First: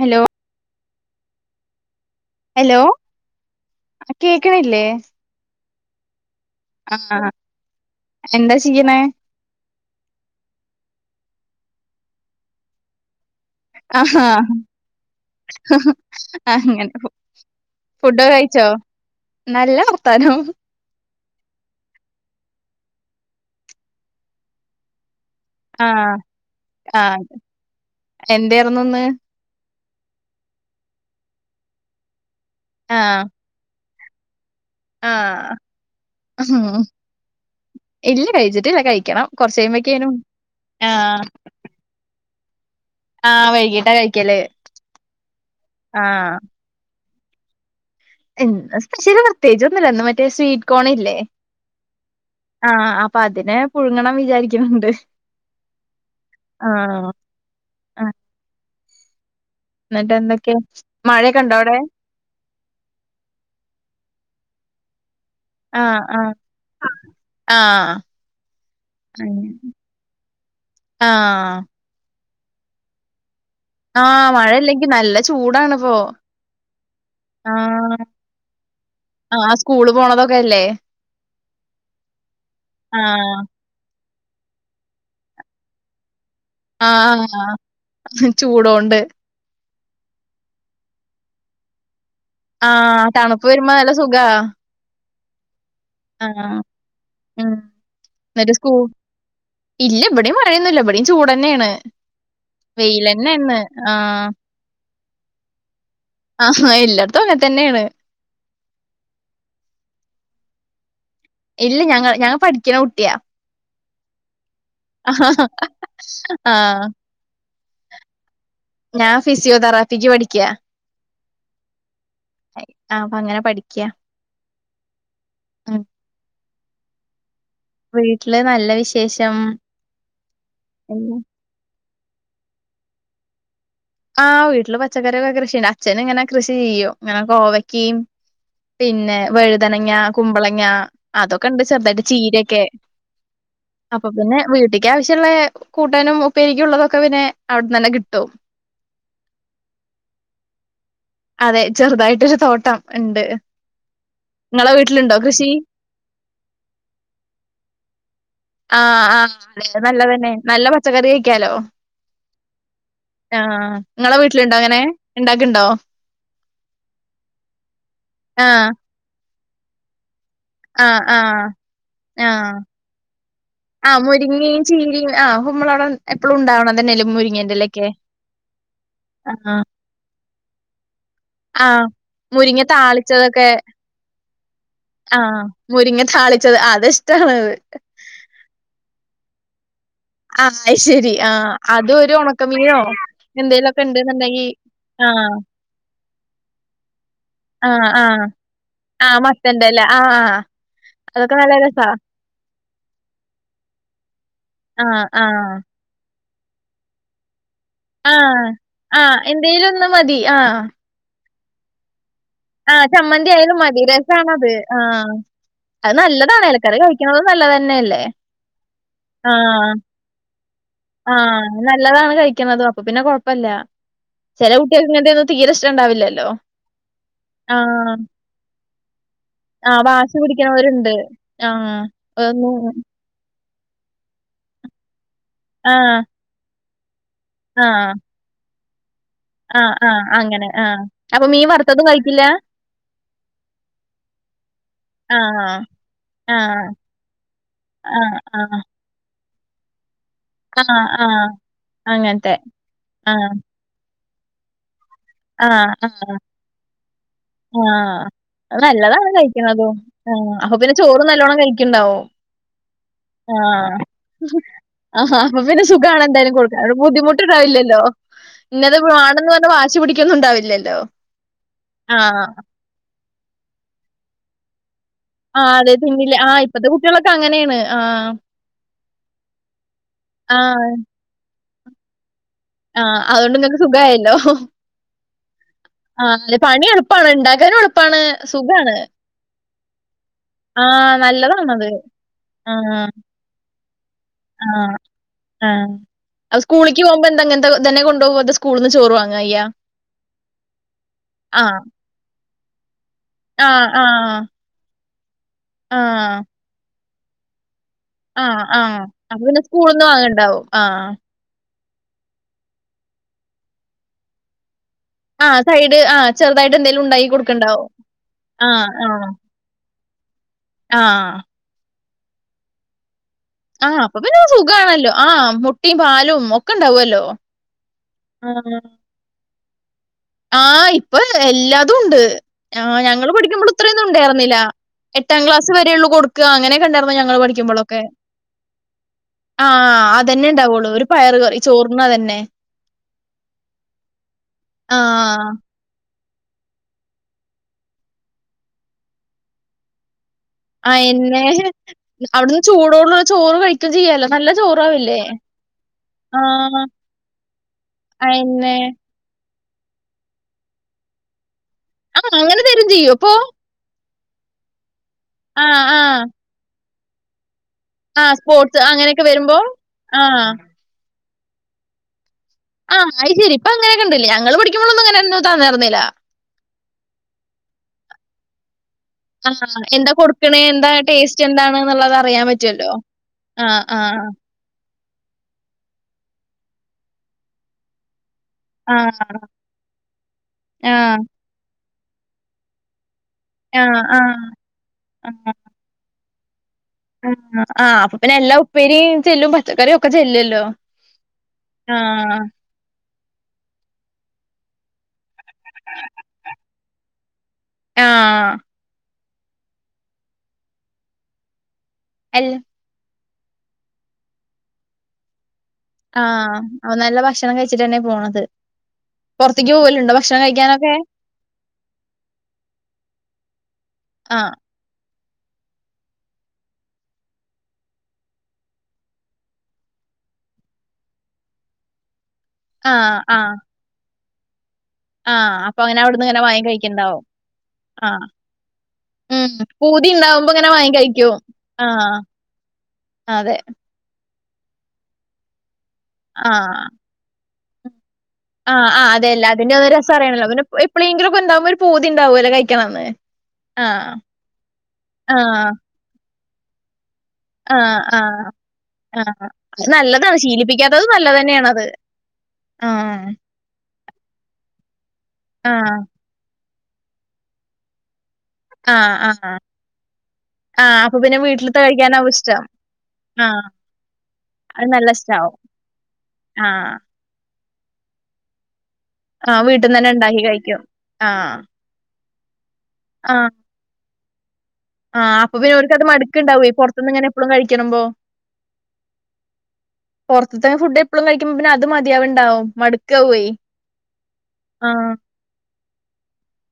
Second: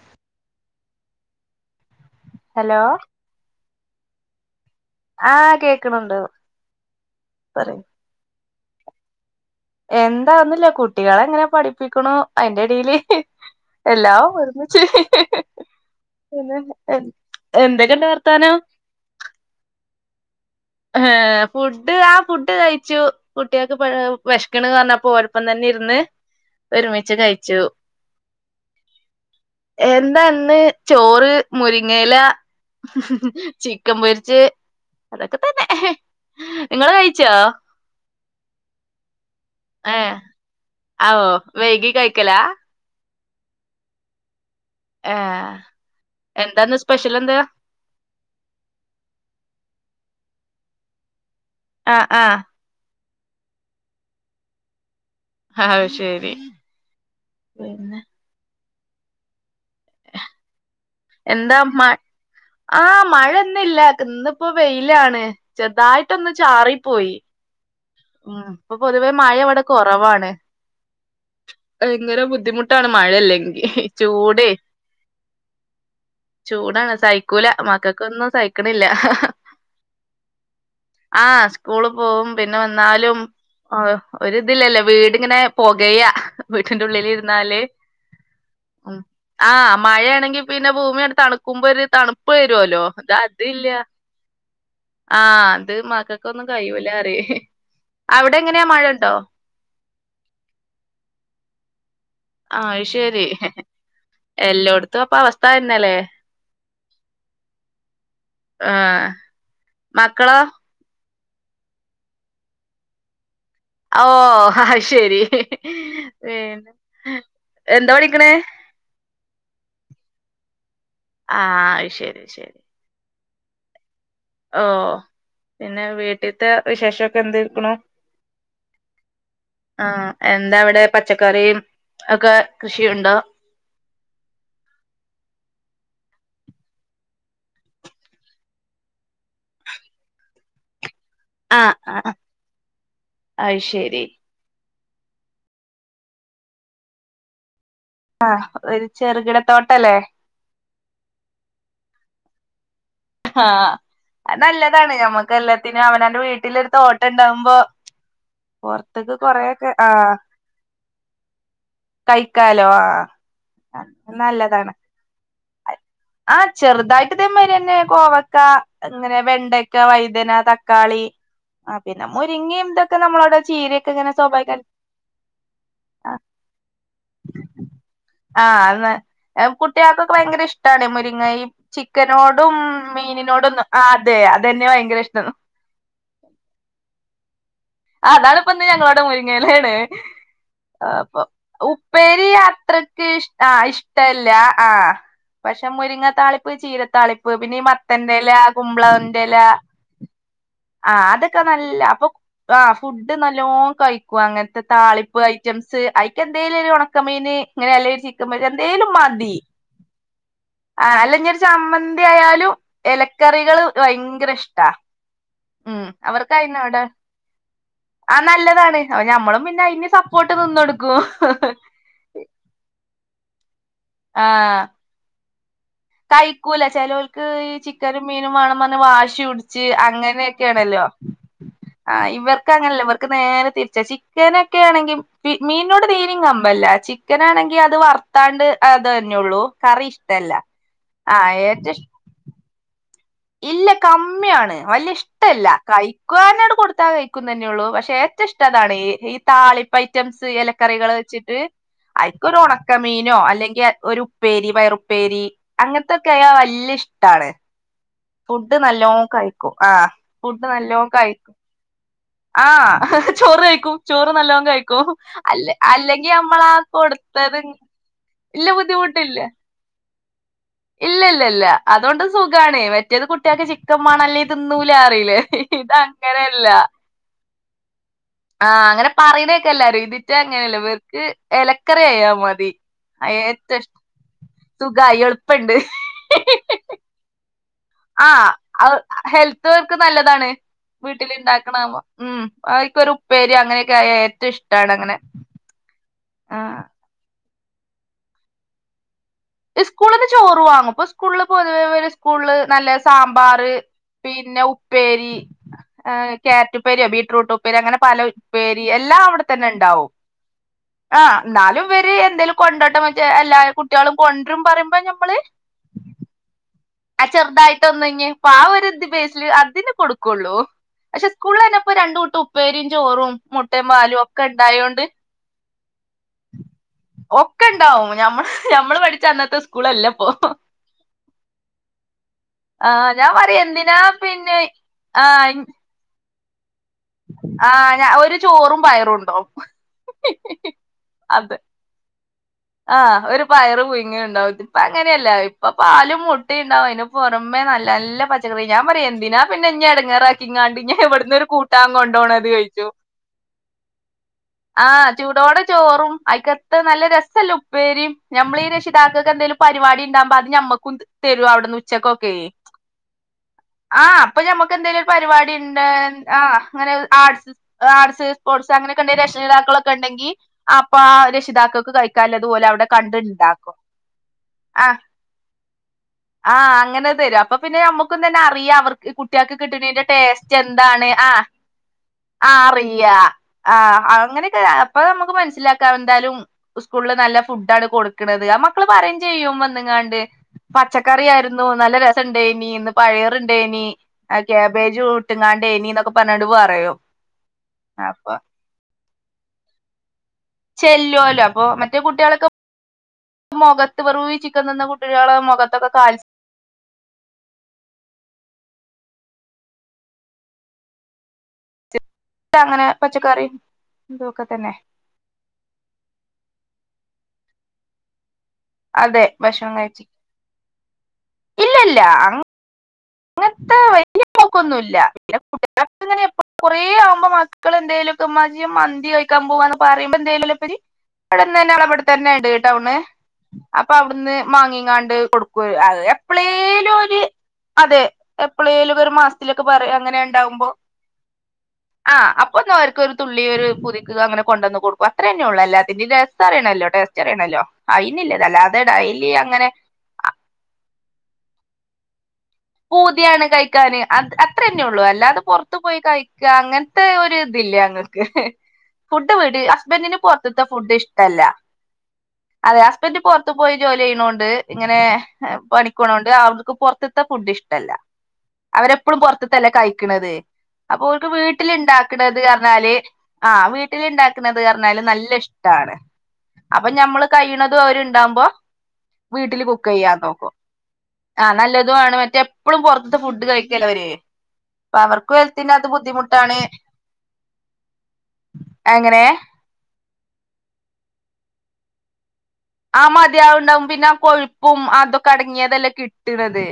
Hello hello ആഹ് കേക്ക്ണില്ലേ? ആഹ് കേക്ക്ണുണ്ടു. ആഹ് എന്താ ചെയ്യ്ണേ? എന്താ ഒന്നുല്ല കുട്ടികളെ ങ്ങനെ പഠിപ്പിക്ക്ണൂ അയ്ന്റെടെല് ആഹാ എല്ലാം ഒരോന്ന് പിന്നെ അങ്ങനെ എ എന്തെക്കെണ്ട് ഫുഡൊക്കെ വർത്താനം? കഴിച്ചോ നല്ല വർത്താനം. ഏഹ് ഫുഡ് ആഹ് ഫുഡ് കഴിച്ചു കുട്ട്യേക്ക് പഴ് വെശ്ക്ക്ണ്ന്ന് പർഞ്ഞപ്പോ അപ്പം തന്നെ ഇര്ന്ന് ആഹ് ഒരുമിച്ച് ആഹ് കഴിച്ചു. എന്തായിരുന്നു ഇന്ന് എന്താ ഇന്ന് ചോറ്, മുരിങ്ങ എല, ആഹ് ചി ക്കം പൊര്ച്ചേ. ആഹ് ഹ് ഉം നിങ്ങള് കഴിച്ചോ ഇല്ല കഴിച്ചിട്ടില്ല കഴിക്കണം. കൊറച്ച് കഴിയുമ്പഴേക്കേനും ഏഹ് ആഹ് ആവോ വൈകി കഴിക്കലാ? ആഹ് വൈകിട്ടാ കഴിക്കല്. ആഹ് ആഹ് എന്താന്ന് സ്പെഷ്യലെന്താ? ഇന്ന് സ്പെഷ്യല് പ്രത്യേകിച്ചൊന്നൂല്ല ഇന്ന് മറ്റേ സ്വീറ്റ് കോണില്ലേ. ആഹ് ആഹ് ആഹ് അപ്പതിനെ പുഴുങ്ങണം വിചാരിക്ക്ണ് ണ്ട്. അയ് ശെരി പിന്നെ ന്നട്ട് എന്തെക്കെ? എന്താ മ ആഹ് മഴ ന്ന് ല്ല ക്ക്ന്ന്പ്പോ വെയിലാണ്. ആഹ് ആഹ് ചെറ്തായിട്ടൊന്ന് ചാറിപ്പോയി. ആഹ് ഉം ഇപ്പൊ പൊതുവേ മഴ ഇവടെ കൊറവാണ്. ആഹ് ഭയങ്കര ബുദ്ധിമുട്ടാണ് മഴെല്ലെങ്കി. ആഹ് മഴല്ലെങ്കി നല്ല ചൂടാണ്പ്പോ. ചൂടാണ് സഹിക്കൂല മക്കക്കൊന്നും സഹിക്ക്ണില്ല. ആഹ് സ്കൂള് പോണതൊക്കെയല്ലേ ആഹ് സ്കൂള് പോവും പിന്നെ വ ന്നാലും ആഹ് ആഹ് ഒരിതില്ലല്ലോ വീട്ങ്ങനെ പൊകയ്യാ. ആഹ് വീട്ടിൻ്റുള്ളിലിര്ന്നാല് ഉം ചൂടോണ്ട് ആഹ് മഴാണെങ്കി പിന്നെ ഭൂമിങ്ങട്ട് തണ്ക്കുമ്പോ ഒരിതാണ്. പ്പെരോല്ലോ ആഹ് തണുപ്പ് ഇതതില്ല. വരുമ്പോ നല്ല സുഖാ ആഹ് ത് മക്കക്കൊന്നും കഴിയൂലാറ്യേ. ന്നട്ട് സ്കൂ ഇല്ല ഇവടിം മഴൊന്നുല്ല ഇവടിം ചൂടെന്നെണ്. ആയി ശെരി എല്ലോട്ത്തു അപ്പ വസ്ഥതെന്നെല്ലേ. ആഹ എല്ലോട്ത്തു അങ്ങൻതെന്നെണ്. ആഹ് മക്കളോ? ഇല്ല ഞങ്ങ ഞങ്ങ പഠിക്കുന്ന കുട്ടിയാ ഓഹ് അയ്ശരി പിന്നെ ആഹ് എന്താ പഠിക്കണേ ഞാൻ ഫിസിയോതെറാപ്പിക്ക് പഠിക്കാ ആഹ് ശരി ശരി അപ്പൊ അങ്ങനെ പഠിക്കാ ഓഹ് ഉം പിന്നെ വീട്ടിത്തെ വിശേഷക്കെ എന്ത്ക്കണ വീട്ടില് നല്ല വിശേഷം ആഹ് എന്താ ഇവിടെ എല്ല പച്ചക്കറി ഒക്കെ കൃഷിയുണ്ടോ ആഹ് വീട്ടില് പച്ചക്കറിയൊക്കെ കൃഷിയണ്ട് അച്ചന് ഇങ്ങനെ കൃഷി ചെയ്യോ ഇങ്ങനെ കോവയ്ക്കിം പിന്നെ വഴുതനങ്ങ കുമ്പളങ്ങ അതൊക്കെ ഉണ്ട് ആഹ് ചർദായിട്ട് ആഹ് ചീരൊക്കെ അത് ശരി അപ്പൊ പിന്നെ വീട്ടിൽ അത്യാവശ്യള്ള കൂട്ടാനും ഒപ്പരിക്കും ഉള്ളതൊക്കെ പിന്നെ അവിടുന്നെ കി ആഹ് ഒരു ചെറുകിടത്തോട്ടല്ലേ അതെ ചെറുതായിട്ടൊരു തോട്ടം ഉണ്ട് ആഹ് അ നിങ്ങളെ നല്ലതാണ് വീട്ടിലുണ്ടോ ഞമ്മക്ക് കൃഷി എല്ലാത്തിനും അവനന്റെ വീട്ടില് ഒരു തോട്ടം ഉണ്ടാവുമ്പോ ആഹ് പൊറത്ത്ക്ക് ആഹ് കൊറേയൊക്കെ അതെ ആഹ് നല്ലതന്നെ നല്ല പച്ചക്കറി കഴിക്കാലോ കഴിക്കാലോ ആഹ് ആഹ് നിങ്ങളെ വീട്ടിലുണ്ടോ നല്ലതാണ് അങ്ങനെ ഉണ്ടാക്കുണ്ടോ ആഹ് ചെറുതായിട്ട് ഇതേ മാരി തന്നെ കോവക്ക ആഹ് അങ്ങനെ വെണ്ടക്ക വൈതന ത ആഹ് ആഹ് ആഹ് ഇതൊക്കെ നമ്മളവിടെ ചീരയൊക്കെ ആഹ് ഇങ്ങനെ മുരിങ്ങയും സ്വാഭാവികായി ചീരയും ആഹ് കുമ്മളവിട എപ്പഴും ഉണ്ടാവണതന്നല്ലെ മുരിങ്ങന്റെലയൊക്കെ ആഹ് ന കുട്ടികൾക്കൊക്കെ ഭയങ്കര ഇഷ്ട്ടാണേ മുരിങ്ങ ഈ ആഹ്. ചിക്കനോടും മുരിങ്ങ താളിച്ചതൊക്കെ മീനിനോടൊന്നും ആഹ് അതെ അതന്നെ ഭയങ്കര ഇഷ്ട ആഹ് മുരിങ്ങ താളിച്ചത് അത് ഇഷ്ട്ടാൺ ആഹ് അതാണ് ഇപ്പ ഇന്ന് ഞങ്ങളവിടെ മുരിങ്ങയിലയാണ് ആഹ് അയ്ശരി അപ്പൊ ആഹ് അതും ഒരു ഉപ്പേരി ഒണക്കമീനോ അത്രക്ക് ആഹ് എന്തേലൊക്കെ ഇഷ്ടല്ല ഇണ്ട്ന്ന്ണ്ടെങ്കി ആഹ് പക്ഷെ മുരിങ്ങ താളിപ്പ് ചീരത്താളിപ്പ് പിന്നെ ഈ ആഹ് ആഹ് മത്തൻ്റെല കുമ്പള ആഹ് മത്തന്റെല്ല ആഹ് ആഹ് അതൊക്കെ നല്ല അപ്പൊ ആഹ് ഫുഡ് നല്ലോ കഴിക്കു അങ്ങനത്തെ ആഹ് താളിപ്പ് ആഹ് ഐറ്റംസ് ക്ക് എന്തേലും ഒരു ഉണക്കമീന് ഇങ്ങനെ അല്ല ചിക്കൻ ആഹ് പൊരിച്ച എന്തെലും ആഹ് മതി എന്തേലും ഒന്ന് മതി ആഹ് അല്ല ചമ്മന്തി ആയാലും ആഹ് ചമ്മന്തി ആയാലും എലക്കറികള് മതി ഭയങ്കര രസാണത് ഇഷ്ടാ ആഹ് ഉം അത് നല്ലതാണ് ഇലക്കറി കഴിക്കുന്നതും നല്ലതന്നെല്ലേ ആഹ് നല്ലതാണ് അ ഞമ്മളും പിന്നെ അയ്ന് സപ്പോർട്ട് നിന്ന് കൊടു ആഹ് നല്ലതാണ് കഴിക്കുന്നത് അപ്പൊ പിന്നെ കൊഴപ്പല്ല ചെല ആഹ് കുട്ട്യേൾക്ക് ഇങ്ങൻത്തെയൊന്നും തീരെ ഇഷ്ടണ്ടാവില്ലല്ലോ കഴിക്കൂല ചിലോൾക്ക് ഈ ആഹ്. ചിക്കനും മീനും വേണം പറ വാശി ഷിയുടിച്ച് ആഹ് വാശി അങ്ങനൊക്കെ ആണല്ലോ പിടിക്കണവരുണ്ട്. ആഹ് ഒന്നും ഇവർക്കങ്ങനല്ല വർ ക് നേരെ തിരിച്ച ചിക്കനൊക്കെ ആണെങ്കിൽ മീനിനോട് ആഹ് തീരം കമ്പല്ല ചി ചിക്കനാണെങ്കിൽ അത് ആഹ് വറുത്താണ്ട് അത് തന്നെള്ളൂ ആഹ് കറി ആഹ് ഇഷ്ടല്ല ആഹ് ഏറ്റവും ഇ ഇല്ല ഇല്ല കമ്മിയാണ് വല്ല ഇഷ് ആഹ് ഇഷ്ടല്ല കഴിക്കാനോട് ആഹ് കൊടുത്താ കഴിക്കുന്നന്നെള്ളൂ പക്ഷേ ആഹ് ഏറ്റവും ഇഷ്ട ആഹ് അതാണ് ഈ താളിപ്പ് ഐറ്റംസ് ആഹ് ഇലക്കറികൾ ആഹ് വെച്ചിട്ട് അങ്ങനത്തെ അയ്ക്കൊരു ഉണക്കമീനോ ആഹ് അല്ലെങ്കിൽ ഒരു പ്പേരി വയറുപ്പേരി ആഹ് ആഹ് അങ്ങനത്തെൊക്കെ ആയ വല്ല്യ ഇഷ്ടണ് ആഹ് അത് നല്ലതാണ് കഴിക്കുന്നതും ആഹ് ഫുഡ് അപ്പൊ പിന്നെ നല്ലോം ചോറ് കഴിക്കും നല്ലോണ്ണം കഴിക്കണ്ടാവും ആഹ് ചോറ് കഴിക്കും ആഹ് ചോറ് നല്ലോം കഴിക്കും ആഹ് അപ്പൊ അല്ല പിന്നെ സുഖാണ് അല്ലെങ്കി എന്തായാലും നമ്മളാ കൊടുക്കാ ബുദ്ധിമു കൊടുത്തത് ട്ടുണ്ടാവില്ലല്ലോ ഇല്ല ബുദ്ധിമുട്ടില്ല ന്ന് വാശി പിടിക്കുന്നുണ്ടാവില്ല ൽ ഇല്ല ല്ല ല്ല അതോണ്ട് സുഖാണ് മറ്റേത് കുട്ട്യാക്ക് ചിക്കം മാണം അല്ലേല് തിന്നൂലാ പറയൂലേ ആഹ് അതെ തിന്നില്ല ആഹ് ഇപ്പത്തെ കുട്ട്യാളൊക്കെ അങ്ങനെയാണ് ആഹ് ആഹ് അങ്ങനെ പറയണേക്കല്ലാരും ഇതിറ്റ അങ്ങനെയല്ല ആഹ് ഇവർക്ക് ഇലക്കറി ആയാ മതി ആഹ് അഹ് അതുകൊണ്ട് ഏറ്റവും ഇങ്ങക്ക് ഇഷ്ട സുഖായല്ലോ. സുഖായിളെ പ്പ ഇപ്പണ്ട് ആ അല്ല പണി എളുപ്പാണ്. ഇണ്ടാക്കാനും എളുപ്പാണ്. ആഹ് സുഖാണ്. അഹ് ഹെൽത്ത് വർക്ക് നല്ലതാണ് ആ നല്ലതാണത്. വീട്ടില്ണ്ടാക്ണാഉമ്പ ആ അയ്ക്കൊരു ഉപ്പേരി അങ്ങനെയൊക്കെയാ ഏറ്റവും ഇഷ്ടാണ് അങ്ങനെ ആഹ് ആഹ് സ്കൂളിക്ക് പോകുമ്പോ എന്ത ങ്ങനത്തതന്നെ കൊണ്ടുപോവ അതോ സ്കൂളിന്ന് ചോറ് വാങ്ങാ എയാ ഇസ്കൂളിന്ന് ചോറ് വാങ്ങും ഇപ്പോ സ്കൂളില് പൊതുവേ ഇവരെ സ്കൂളില് നല്ല സാ ആ മ്പാറ് ആ. പിന്നെ ഉപ്പേരി എഹ് ആ. ക്യാരറ്റ് ഉപ്പേര്യോ ബീട്രൂട്ട് ഉപ്പ് പേരി അങ്ങനെ പല ആ ആ. പ്പേരി എല്ലാം അപ്പൊ അവിടെ പിന്നെ തന്നെ സ്കൂൾന്ന് ഉണ്ടാവും വാങ്ങണ്ടാവും. ആ. ആഹ് ന്നാലും ഇവര് എന്തേലും കൊണ്ടോട്ടേമ്മച്ചി എല്ലാ കുട്ട്യോളും കൊണ്ട് രും പറയുമ്പോ മ്മള് ആഹ് സൈഡ് ആഹ് ചെറുതായിട്ട് എന്തേലുണ് അഹ് ചെറുതായിട്ടൊന്ന് ഞ്ഞി പ്പോ ആ ഒരു ഇത് ബേസില് അതിന് കൊടുക്കു ക്കൊള്ളൂ ആ. പക്ഷെ സ്കൂളില്ല്ന്നെപ്പോ രണ്ട് കൂട്ട ഉപ്പേരീം ചോറും മുട്ടയും ആഹ് അപ്പൊ പാലും പിന്നെ ഒക്കെ ഉണ്ടായോണ്ട് സുഖാണല്ലോ ആഹ് മുട്ടീം പാലും ഒക്കെ ഉണ്ടാവല്ലോ ക്കെണ്ടാവും ഞമ്മൾ ആ ഞമ്മള് പഠിച്ചന്നത്തെ സ്കൂളല്ലപ്പോ ആഹ് ഇപ്പൊ എല്ലാതും ഉണ്ട് ആ ആഹ് ഞങ്ങള് ഞാൻ പറയാ പഠിക്കുമ്പള് എന്തിനാ ഇത്രയൊന്നും ഉണ്ടായിരുന്നില്ല പിന്നെ എട്ടാം ക്ലാസ്സ് ആ വരെ ഒള്ളൂ കൊടു ക്ക അങ്ങനെക്കെ ഉണ്ടായിരുന്നു ഞങ്ങള് പഠിക്കുമ്പോളൊക്കെ ആ ഒരു ചോറും പയറും ഉണ്ടാവും ആഹ് അതെന്നെ ണ്ടാവൊള്ളൂ പയറ് കറി ചോറ്നതന്നെ ആഹ് ഒരു പയറ് പുയുങ്ങ്യ ഉണ്ടാവൊള്ളൂ ഇപ്പ അങ്ങനെയല്ല ആഹ് ഇപ്പൊ പാലും മുട്ടേണ്ടാവും അയ്ന് പുറമെ നല്ല നല്ല പച്ചക്കറി ഞാൻ പറയും എന്തിനാ പിന്നെ ഇഞ്ഞി എടങ്ങേറാ യിങ്ങാണ്ട് ഇഞ്ഞിവിടന്ന് അയന്നെ ഒരു കൂട്ടാം കൊണ്ടോണത് അവിടുന്ന് ചോയിക്കും ചൂടോടുള്ള ചോറ് കഴിക്കും ചെയ്യാലോ നല്ല ആഹ് ചോറാവില്ലേ ചൂടോടെ ചോറും അയിക്കത്ത് ആഹ് നല്ല രസ ലുപ്പേരീം ഞമ്മളീ അയന്നെ രക്ഷിതാക്കക്ക് എന്തേലും പരിപാടി ഇണ്ടാമ്പോ അത് ഞമ്മക്കും തരും അവിടെന്ന് ഉച് ആഹ് ച്ചക്കൊക്കേ അങ്ങനെ തരും ചെയ്യും അപ്പൊ ആഹ് അപ്പൊ ഞമ്മക്കെന്തേലും പരിപാടി ണ്ട് ആഹ് ഇങ്ങനെ ആർട്സ് ആർട്സ് ആഹ് സ്പോർട്സ് അങ്ങനൊക്കെണ്ടെ അങ്ങനെയൊക്കെ വരുമ്പോ രക്ഷിതാക്കളൊക്കെണ്ടങ്കി ആഹ് അപ് പ്പാ രക്ഷിതാക്കക്ക് കഴിക്കാല്ലതും ഓലവിടെ ആഹ് അഹ് ശരി പ്പങ്ങനൊക്കെണ്ടല്ലേ ഞങ്ങള് ആഹ് പഠിക്കുമ്പോളൊന്നും ങ്ങനൊന്നും തന്നേർന്നില്ല ആഹ് അങ്ങനെ തരും അപ്പൊ പിന്നെ ഞമ്മുക്കു തന്നെ അറിയാം അവർ ക്ക് കുട്ട്യാക്ക് ആഹ് കിട്ടണേന്റെ എന്താ ടേസ്റ്റ് കൊടുക്കണേ എന്താ എന്താണ് ആഹ് ടേസ്റ്റ് എന്താണ് എന്നുള്ളത് അറിയാൻ ആഹ് പറ്റുമല്ലോ അറിയാ ആ, ആ, ആഹ് അങ്ങനെ ക്കെ അപ്പൊ നമുക്ക് മനസ്സിലാക്കാം എന്തായാലും സ്കൂളില് നല്ല ഫുഡാണ് കൊടുക്കണത് മ്മക്ക് ക്കള് ആ, പറയും ചെയ്യും വന്നങ്ങാണ്ട് ആ, പച്ചക്കറിയായിരുന്നു നല്ല രസണ്ടേയിനീന്ന് ആ, പഴയറുണ്ടേനി ആ, അഹ് ക്യാബേജും ഇട്ട്ങ്ങാണ്ടേനി ന്നൊക്കെ പറഞ്ഞോങ്ങാണ്ട് പറയും ഉം ആ അപ്പൊ പിന്നെ എല്ലാ ഉപ്പേരീം ചെല്ലും പച്ചക്കറി ഒക്കെ ചെല്ലുല്ലോ ചെല്ലോല്ലോ അപ്പൊ മറ്റേ കുട്ടികളൊക്കെ മുഖത്ത് വെറും ഈ ചിക്കം തിന്ന കുട്ട്യാളെ മുഖത്തൊക്കെ കാൽ ആഹ് അൽ അങ്ങനെ പച്ചക്കറീം ഇതും ഒക്കെ തന്നെ ആഹ് നല്ല ഭക്ഷണം കഴിച്ചിട്ട്ന്നെ പോണത് അതെ പുറത്ത്ക്ക് ഭക്ഷണം കഴിച്ച് പോവലുണ്ടോ ഭക് ക്ഷണം കഴിക്കാനൊക്കെ ഇല്ലല്ല അങ്ങൻത്തെ വല്ല്യ ആ, പോക്കൊന്നൂല്ല [unintelligible] [unintelligible] കൊറേ ആവുമ്പോ മക്കളെ എന്തേലുക്കെ മ്മാച്ചീ മന്തി കഴിക്കാൻ പോവാന്ന് പറമ്പോ എന്തേലു ഒക്കെരു ഇവിട്ന്നന്നെ വളെ ഇവിടെത്തന്നെ ഇട് ആ, ട്ടഒട്ന്ന് ആ, അപ്പൊ അഒടുന്ന് മാങ്ങിങ്ങാ ണ്ട് ആ, കൊടുക്കും അപ്പൊ അത് അങ്ങനെ അവിടുന്ന് ഇങ്ങനെ വാങ്ങി എപ്പളേലും ഒര് കഴിക്കണ്ടാവും. അതെ ആ, എപ്പളേലുക്കെ ഒരു ഉം, മാസത്തിലൊക്കെ പറയ പൂതി അങ്ങനെ ഉണ്ടാവുമ്പോ ഇണ്ടാവുമ്പോ. ഇങ്ങനെ വാങ്ങി കഴിക്കും. ആ, ആഹ് അപ്പൊന്ന് അവർക്ക് ഒരു തുള്ളി അതെ, ഒരു പുതുക്കുക. അങ്ങനെ കൊണ്ടന്ന് കൊടുക്ക. അത്ര തന്നെയേ ഉള്ളൂ. എല്ലാത്തിന്റെയും ടേസ്റ്റ് ആ, അറിയണല്ലോ ടേസ്റ്റ് അറിയണല്ലോ അയിന്ല്ല ആഹ് ആഹ് അതേ അല്ല അതിന്റെ ഒരു രസം അറിയണല്ലോ പിന്നെ പ് പ്പളേങ്കിലും ഒക്കെ ഉണ്ടാവുമ്പോ ഒരു പൂതി ഉണ്ടാവുല്ലേ കഴി പൂതിയാണ് കഴിക്കാന് അഹ് അത്ര തന്നെയുള്ളൂ ആ, അല്ലാതെ പുറത്തു പോയി കഴിക്ക അങ്ങനത്തെ ഒരു ല്ല ആ, ഞങ്ങൾക്ക് ആ. ഫുഡ് ആഹ്. വീട് അത് ഹസ്ബന്റിന് നല്ലതാണ്. പുറത്തത്തെ ഫുഡ് ശീലിപ്പിക്കാത്തത് നല്ലത് ഇഷ്ടല്ല. തന്നെയാണത്. അതെ ആഹ്. ഹസ്ബൻഡ് പുറത്ത് പോയി ജോലി ചെയ്യണ കൊണ്ട് ഇങ്ങനെ ആഹ്. പണിക്കു പോണ കൊണ്ട് അവർക്ക് പുറത്തെത്തെ ഫുഡ് ഇഷ്ടല്ല ആഹ് അവരെപ്പോഴും ആഹ്. പുറത്തുന്നല്ലേ കഴിക്കണത്. ആഹ് അപ്പൊ ഓല്ക്ക് പിന്നെ വീട്ടിലത്തെ കഴിക്കാനാവും വീട്ടിലുണ്ടാക്കണത് ഇഷ്ടം. പറഞ്ഞാല് ആഹ ആഹ് വീട്ടിൽ ഉണ്ടാക്കുന്നത് അത് പറഞ്ഞാല് നല്ല ഇഷ്ട ഇഷ്ടാവും. താണ് അപ്പൊ ആഹ്. ഞമ്മള് കഴിയണതും അവര് ഉണ്ടാവുമ്പോ ആഹ് വീട്ടില് കുക്ക് വീട്ടിന്ന് തന്നെ ചെയ്യാൻ ഇണ്ടാക്കി നോക്കും. കഴിക്കും. ആഹ ആഹ്. നല്ല ഇതുവാണ് മറ്റേ എപ്പളും പുറത്തെ ഫുഡ് ആഹ് കഴിക്കലാ അവര്. അപ്പൊ ആഹ് അവർക്കും അപ്പൊ പിന്നെ ഹെൽത്തിനകത്ത് ഓർക്ക് അത് ബുദ്ധിമുട്ടാണ് മടുക്കുണ്ടാവുവേ പൊറത്തന്ന് ഇങ്ങനെ എപ്പഴും കഴിക്കണമ്പോ- അങ്ങനെ പുറത്തുന്ന് ഇത്ര ഫുഡ് എപ്പളും കഴിക്കുമ്പ പിന്നെ അത് മതിയാവുണ്ടാവും. ആഹ മതിയാവുണ്ടാവും. പിന്നെ ആഹ കൊഴുപ്പും ആഹ് അതൊക്കെ അടങ്ങിയതല്ലേകിട്ടണത്.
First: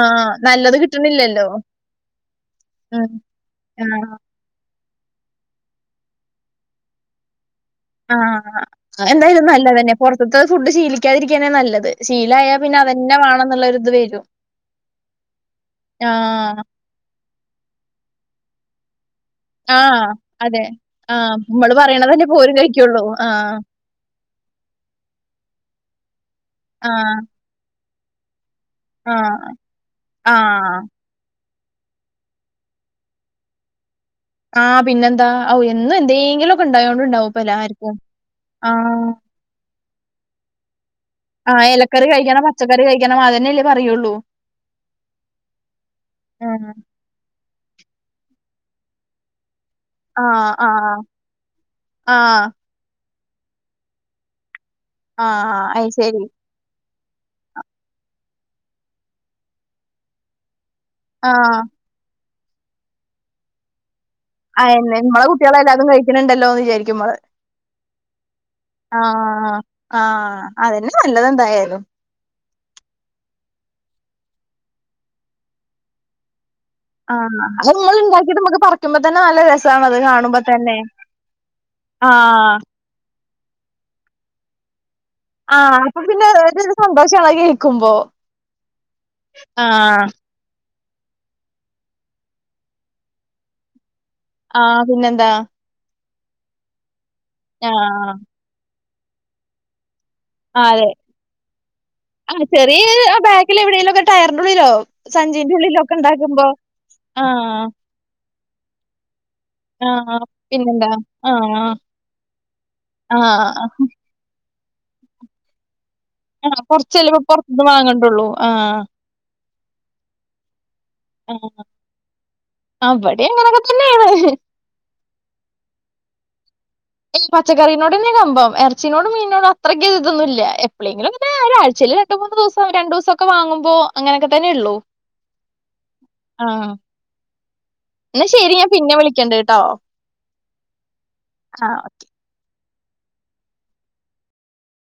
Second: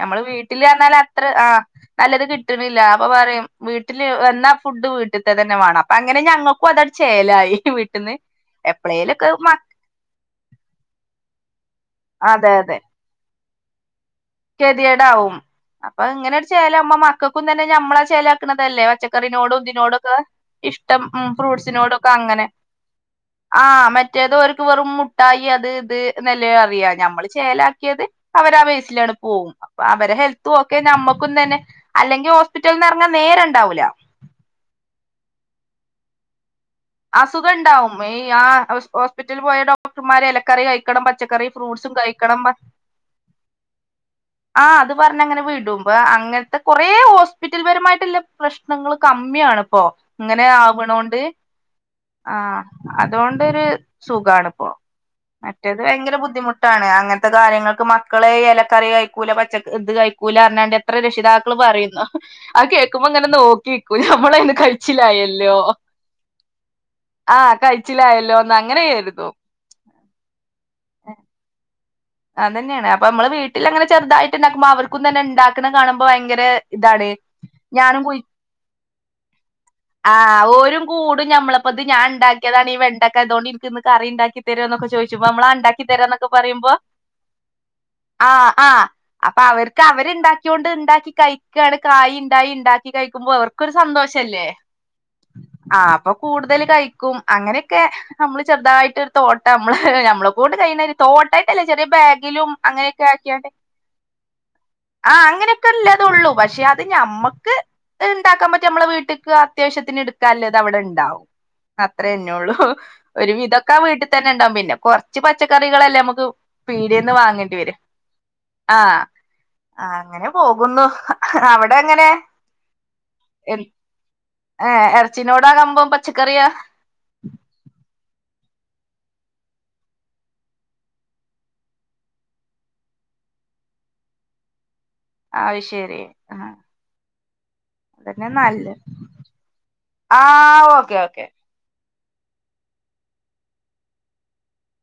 ഞമ്മള് വീട്ടില് നല്ലത് വന്നാല് അത്ര കിട്ടണില്ലല്ലോ. ആഹ നല്ലത് കിട്ടണില്ല. അപ്പൊ ഉം പറയും വീട്ടിൽ ആഹ് വന്നാ ഫുഡ് ത്തെ തന്നെ വേണം. അപ്പൊ അങ്ങനെ ഞങ്ങൾക്കും അത് ഒരു ചേലായി. വി ആഹ് അത് എന്തായാലും നല്ലത് തന്നെ. പുറത്തത്തെ ഫുഡ് ശീലിക്കാതിരിക്കാനേ നല്ലത്. ശീല അതെ ആയാൽ അതെ പിന്നെ അത് ത്തന്നെ വേണം എന്നുള്ളരുഇത് വരും. ഗതികേടാവും അപ്പൊ ഇങ്ങനെ ഒരു ആഹ് ചേലാവുമ്പോ പക്കും തന്നെ നമ്മളെ ചേലാക്കുന്നതല്ലേ പച്ചക്കറിനോടും ആ. നോടൊക്കെ അതെ. ഇഷ്ടം ആ. നമ്മള് ഫ്രൂസിനോടെക്കെ പറയണതല്ലേ ഇപ്പൊ അങ്ങനെ ഓരും കഴിക്കുള്ളൂ. ആ- മറ്റേത് അവർക്ക് വെറും മുട്ടായി അത് ഇത് എന്നല്ലേ ആ. അറിയാം. ഞമ്മള് ചേലാക്കിയത് അവരാ വേസ ആ. പോവും. അപ്പൊ അവരെ ആ. ഹെൽത്തും ഒക്കെ നമ്മുക്കു തന്നെ അല്ലെങ്കി ഹോസ്പിറ്റൽ നിന്ന് ഇറങ്ങാൽ നേരം ഉണ്ടാവൂല. ആഹ പിന്നെ എന്താ? എന്നും എന്തെങ്കിലും ഒക്കെ ഉണ്ടായോ അസുഖം ഉണ്ടാവും. ഈ ആ ഹോസ്പിറ്റലിൽ പോയ ഡോക്ടർമാര് ഇലക്കറി കഴിക്കണം പച്ച ആഹ് ഇലക്കറി കഴിക്കണം, പച്ചക്കറി കഴിക്കണം, അത് തന്നെയല്ലേ പറയുള്ളൂ. ആഹ അത് പറഞ്ഞങ്ങനെ വീടുമ്പോ അങ്ങനത്തെ ഉം. കൊറേ വറ്റിൽപരമായിട്ടുള്ള പ്രശ്നങ്ങള് കമ്മിയാണ് ഇപ്പോ ആ. ഇങ്ങനെ ആ. ആവണോണ്ട്. ആ. ആഹ് അതുകൊണ്ടൊരു സുഖമാണിപ്പോ. ആ. മറ്റേത് ഭയങ്കര അയ്‌ശരി. ബുദ്ധിമുട്ട് ആണ് അങ്ങനത്തെ കാര്യങ്ങൾക്ക് മക്കളെ ഇലക്കറി കഴിക്കൂല പച്ച ഇത് കഴിക്കൂല പറഞ്ഞാണ്ട് അത്ര ആ. രക്ഷിതാക്കള് പറയുന്നു അത് കേൾക്കുമ്പോ ഇങ്ങനെ നോക്കി നിക്കൂലേ നമ്മള് ഇന്ന് കഴിച്ചിലായല്ലോ? ണ്ടല്ലോന്ന് വിചാരിക്കും നമ്മള് ആഹ കഴിച്ചിലായല്ലോ ഒന്ന് അങ്ങനെ കരുതും. ആഹ് അത് തന്നെ നല്ലത് എന്തായാലും അത് തന്നെയാണ് അപ്പൊ നമ്മള് വീട്ടിൽ അങ്ങനെ ചെറുതായിട്ട് ഉണ്ടാക്കുമ്പോ അവർക്കും തന്നെ ഉണ്ടാക്കുന്ന കാണുമ്പോ ഭയങ്കര ഇതാണ് ആ. അത് നമ്മള് ഞാനും ഉണ്ടാക്കിയിട്ട് നമുക്ക് പറിക്കുമ്പോ തന്നെ നല്ല രസാണത് ആഹ കാണുമ്പോ തന്നെ. ഓരും കൂടും ഞമ്മളെ അപ്പ അത് ഞാൻ ആ. ഉണ്ടാക്കിയതാണ് ഈ വെണ്ടയ്ക്ക അതുകൊണ്ട് എനിക്ക് ഇന്ന് കറി ഉണ്ടാക്കിതരുവോ എന്ന് ചോദി ആഹ് അപ്പൊ പിന്നെ സന്തോഷമാണ് അത് കേൾക്കുമ്പോ. ആഹ ആഹ അപ്പൊ അവർക്ക് ആഹ് അവര് ക്കിക്കൊണ്ട് ഉണ്ടാക്കി കഴിക്കുകയാണ് കായ് ഉണ്ടായി ഉണ്ടാക്കി കഴിക്കുമ്പോൾ അവർക്ക് ക്കു ഒരു സന്തോഷല്ലേ. ആഹ് പിന്നെന്താ ആഹ അപ്പൊ കൂടുതൽ കഴിക്കും. അങ്ങനെയൊക്കെ ആഹ് നമ്മള് ചെറുതായിട്ട് ഒരു തോട്ടം നമ്മള് നമ്മള് ണ്ട് ആഹ് അതെ കഴിയണത് തോട്ടായിട്ടല്ല ആഹ് ബാഗിലും ചെറിയ അങ്ങനൊക്കെ ആക്കിയിട്ട് ബാക്കിൽ എവിടെേലുമൊക്കെ ടയറിന്റെ ഉള്ളിലോ ആഹ സഞ്ചിന്റെ ഉള്ളിലോ ഒക്കെ അങ്ങനൊക്കെല്ലേതുള്ളൂ ഉണ്ടാക്കുമ്പോ പക്ഷെ ത് ഞമ്മക്ക്. ആഹ് ത് ഉണ്ടാക്കാൻ പറ്റിയ നമ്മൾ വീട്ടക്ക് അത്യാവശ്യത്തിന് ആഹ് എടുക്കാല്ലേത് അവിടെ പിന്നെന്താ ഉണ്ടാവും. ആഹ് അത്ര തന്നെ ഉള്ളൂ. ഒരുവിധം ആഹ് ഒക്കെ വീട്ടിൽ തന്നെ ഉണ്ടാവും പിന്നെ കുറച്ച് പച്ചക്കറികളല്ലേ നമുക്ക് ആഹ് പീടികേന്ന് കൊറച്ചല്ലേപ്പ വാങ്ങേണ്ടി പുറത്തുന്ന് വരും വാങ്ങണ്ടുള്ളൂ ആഹ് അങ്ങനെ പോകുന്നു. അവിടെ എങ്ങനെ? ആഹ് ഇവിടെ അങ്ങനൊക്കെ തന്നെയാണ് ഏഹ് എറച്ചിനോടാ കമ്പോം പച്ചക്കറിയ ഈ പച്ചക്കറിനോട തന്നെ കമ്പം ഇറച്ചിനോടും മീനോടും അത്രയ്ക്ക ഇതോന്നും ഇല്ല എപ്പോളെങ്കിലും ഒരാഴ്ചയില് രണ്ട് മൂന്ന് ദിവസം രണ്ടു ദിവസൊക്കെ വാങ്ങുമ്പോ അങ്ങനൊക്കെ തന്നെ ഉള്ളൂ ആഹ ശരി ആഹ് എന്ന അതന്നെ ശരി ഞാൻ നല്ലത് പിന്നെ വിളിക്കേണ്ട് കേട്ടോ ആഹ് ഓക്കെ ഓക്കെ ആഹ് ഓക്കെ